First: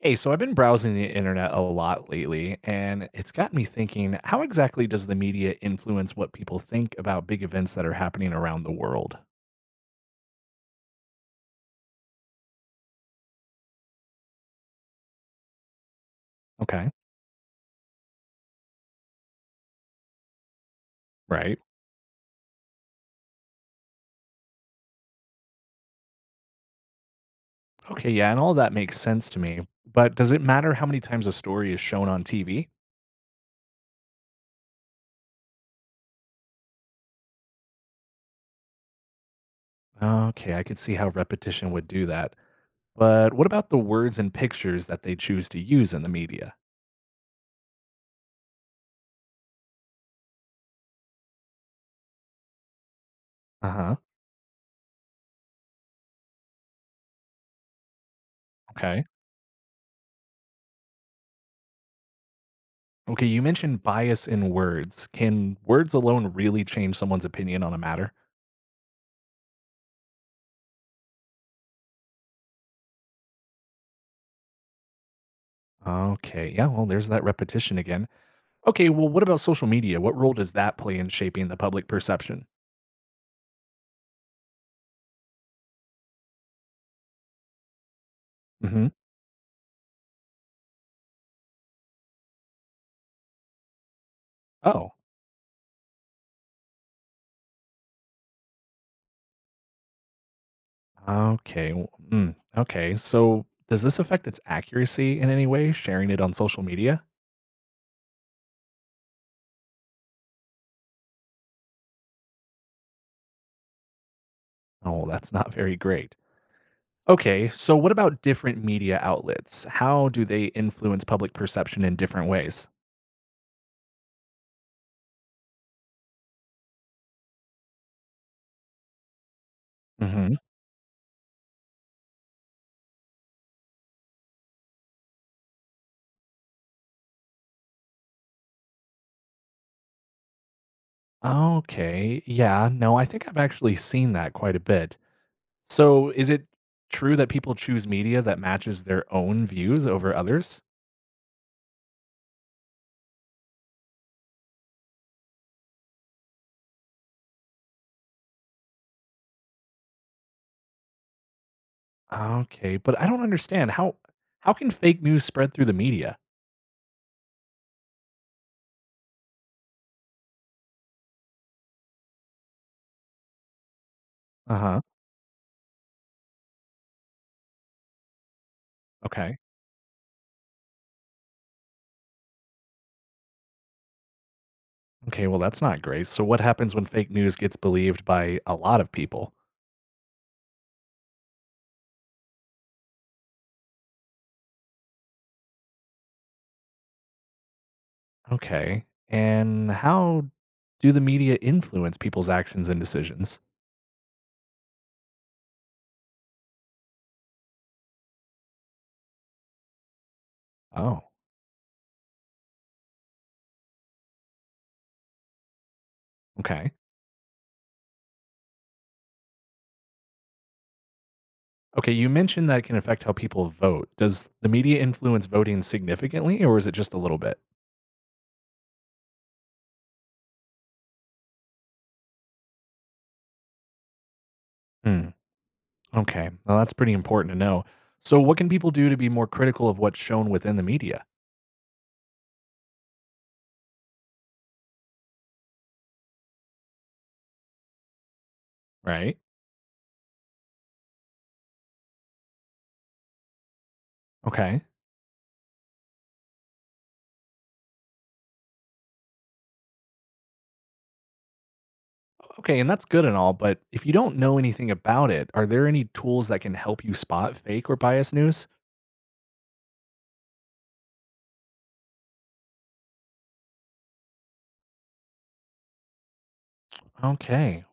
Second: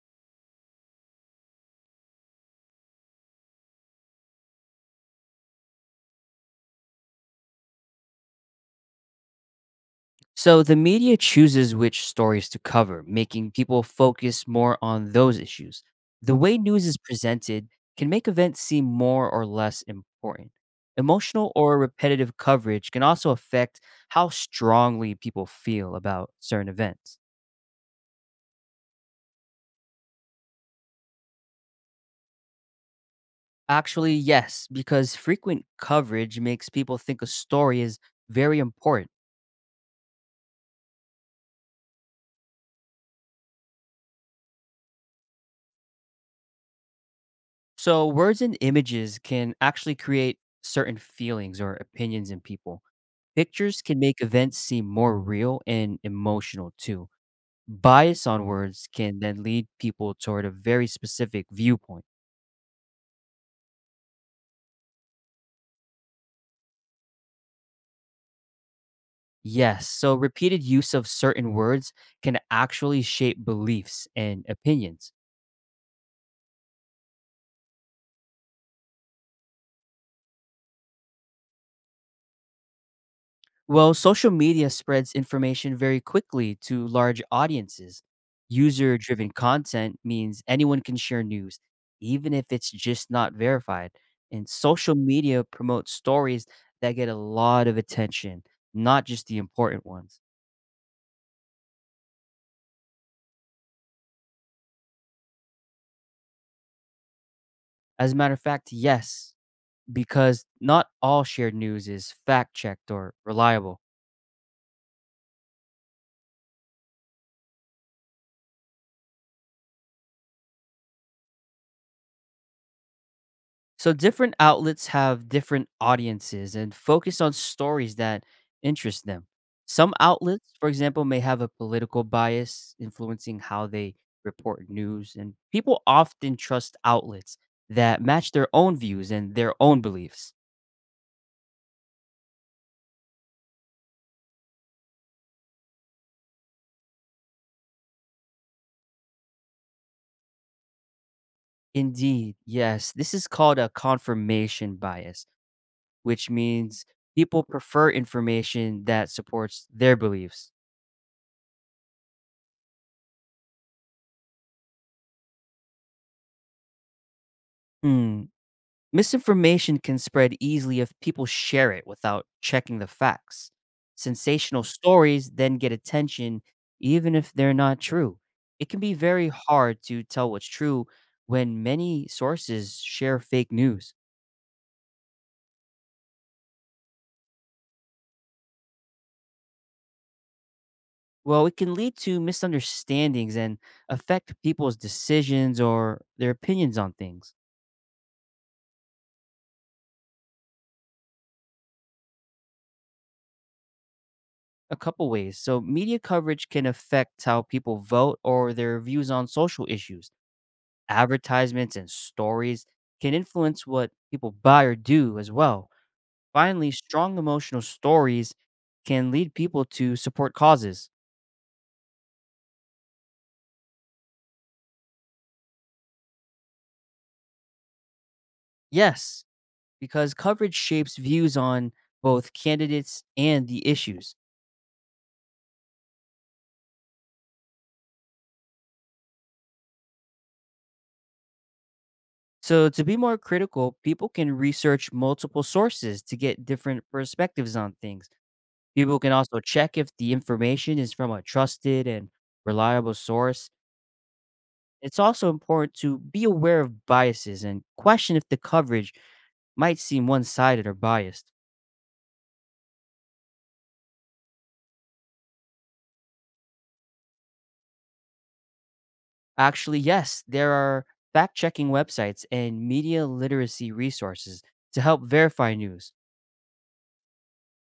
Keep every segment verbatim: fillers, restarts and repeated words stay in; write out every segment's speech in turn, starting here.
Hey, so I've been browsing the internet a lot lately, and it's got me thinking, how exactly does the media influence what people think about big events that are happening around the world? So the media chooses which stories to cover, making people focus more on those issues. The way news Okay, is presented can make events seem more or less important. Emotional right. or repetitive coverage can also affect how strongly people feel about certain events. Okay, yeah, and all that makes sense to me. But does it matter how many times a story is shown on T V? Actually, yes, because frequent coverage makes people think a story is very important. Okay, I could see how repetition would do that. But what about the words and pictures that they choose to use in the media? So, words and images can actually create certain feelings or opinions in people. Uh Pictures huh. can make events seem more real and emotional too. Bias on words Okay. can then lead people toward a very specific viewpoint. Okay, you mentioned bias in words. Can words alone really change someone's opinion on a matter? Yes, so repeated use of certain words can actually shape beliefs and opinions. Okay. Yeah. Well, there's that repetition again. Okay. Well, what about social media? What role does that play in shaping the public perception? Well, social media spreads information very quickly to large audiences. Hmm. User driven content means anyone can share news, even if it's just not verified. And Oh. social media promotes stories that get a lot of attention, not just the important ones. Okay. w- Mm, okay. So, does this affect its accuracy in any way? Sharing it on social media? As a matter of fact, yes, because not all shared news is fact checked or reliable. Oh, that's not very great. Okay. So, what about different media outlets? How do they influence public perception in different ways? So different outlets have different audiences and focus on stories that interest them. Some Hmm. outlets, for example, may have a political bias influencing how they report news, and people often trust outlets that match their own views and their own beliefs. Okay. Yeah. No, I think I've actually seen that quite a bit. So, is it true that people choose media that matches their own views over others? Indeed, yes, this is called a confirmation bias, which means people prefer information that supports their beliefs. Okay, but I don't understand how how can fake news spread through the media? Hmm. Misinformation can spread easily if people share it without checking the facts. Sensational Uh-huh. stories then get attention even if they're not true. It can be very Okay. hard to tell what's true when many sources share fake news. Okay, well that's not great. So what happens when fake news gets believed by a lot of people? Well, it can lead to misunderstandings and affect people's decisions or their opinions on things. Okay. And how do the media influence people's actions and decisions? A couple ways. So, media coverage can affect how people vote or their views on social issues. Oh, Advertisements and stories can influence what people buy or do as well. okay. Finally, strong emotional stories can lead people to support causes. Okay, you mentioned that it can affect how people vote. Does the media influence voting significantly or is it just a little bit? Yes, because coverage shapes views on both candidates and the issues. Hmm. Okay. Well, that's pretty important to know. So, what can people do to be more critical of what's shown within the media? So, to be more critical, people can research multiple sources to get different perspectives on things. People can Right. also check if the information is from a trusted and reliable source. Okay. It's also important to be aware of biases and question if the coverage might seem one sided or biased. Okay. And that's good and all. But if you don't know anything about it, are there any tools that can help you spot fake or biased news? Actually, yes, there are fact checking websites and media literacy resources to help verify news. Okay.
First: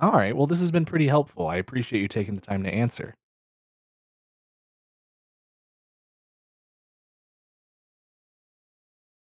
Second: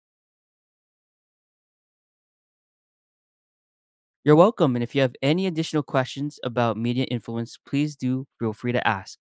All right. Well, this has been pretty helpful. I appreciate you taking the time to answer. You're welcome, and if you have any additional questions about media influence, please do feel free to ask.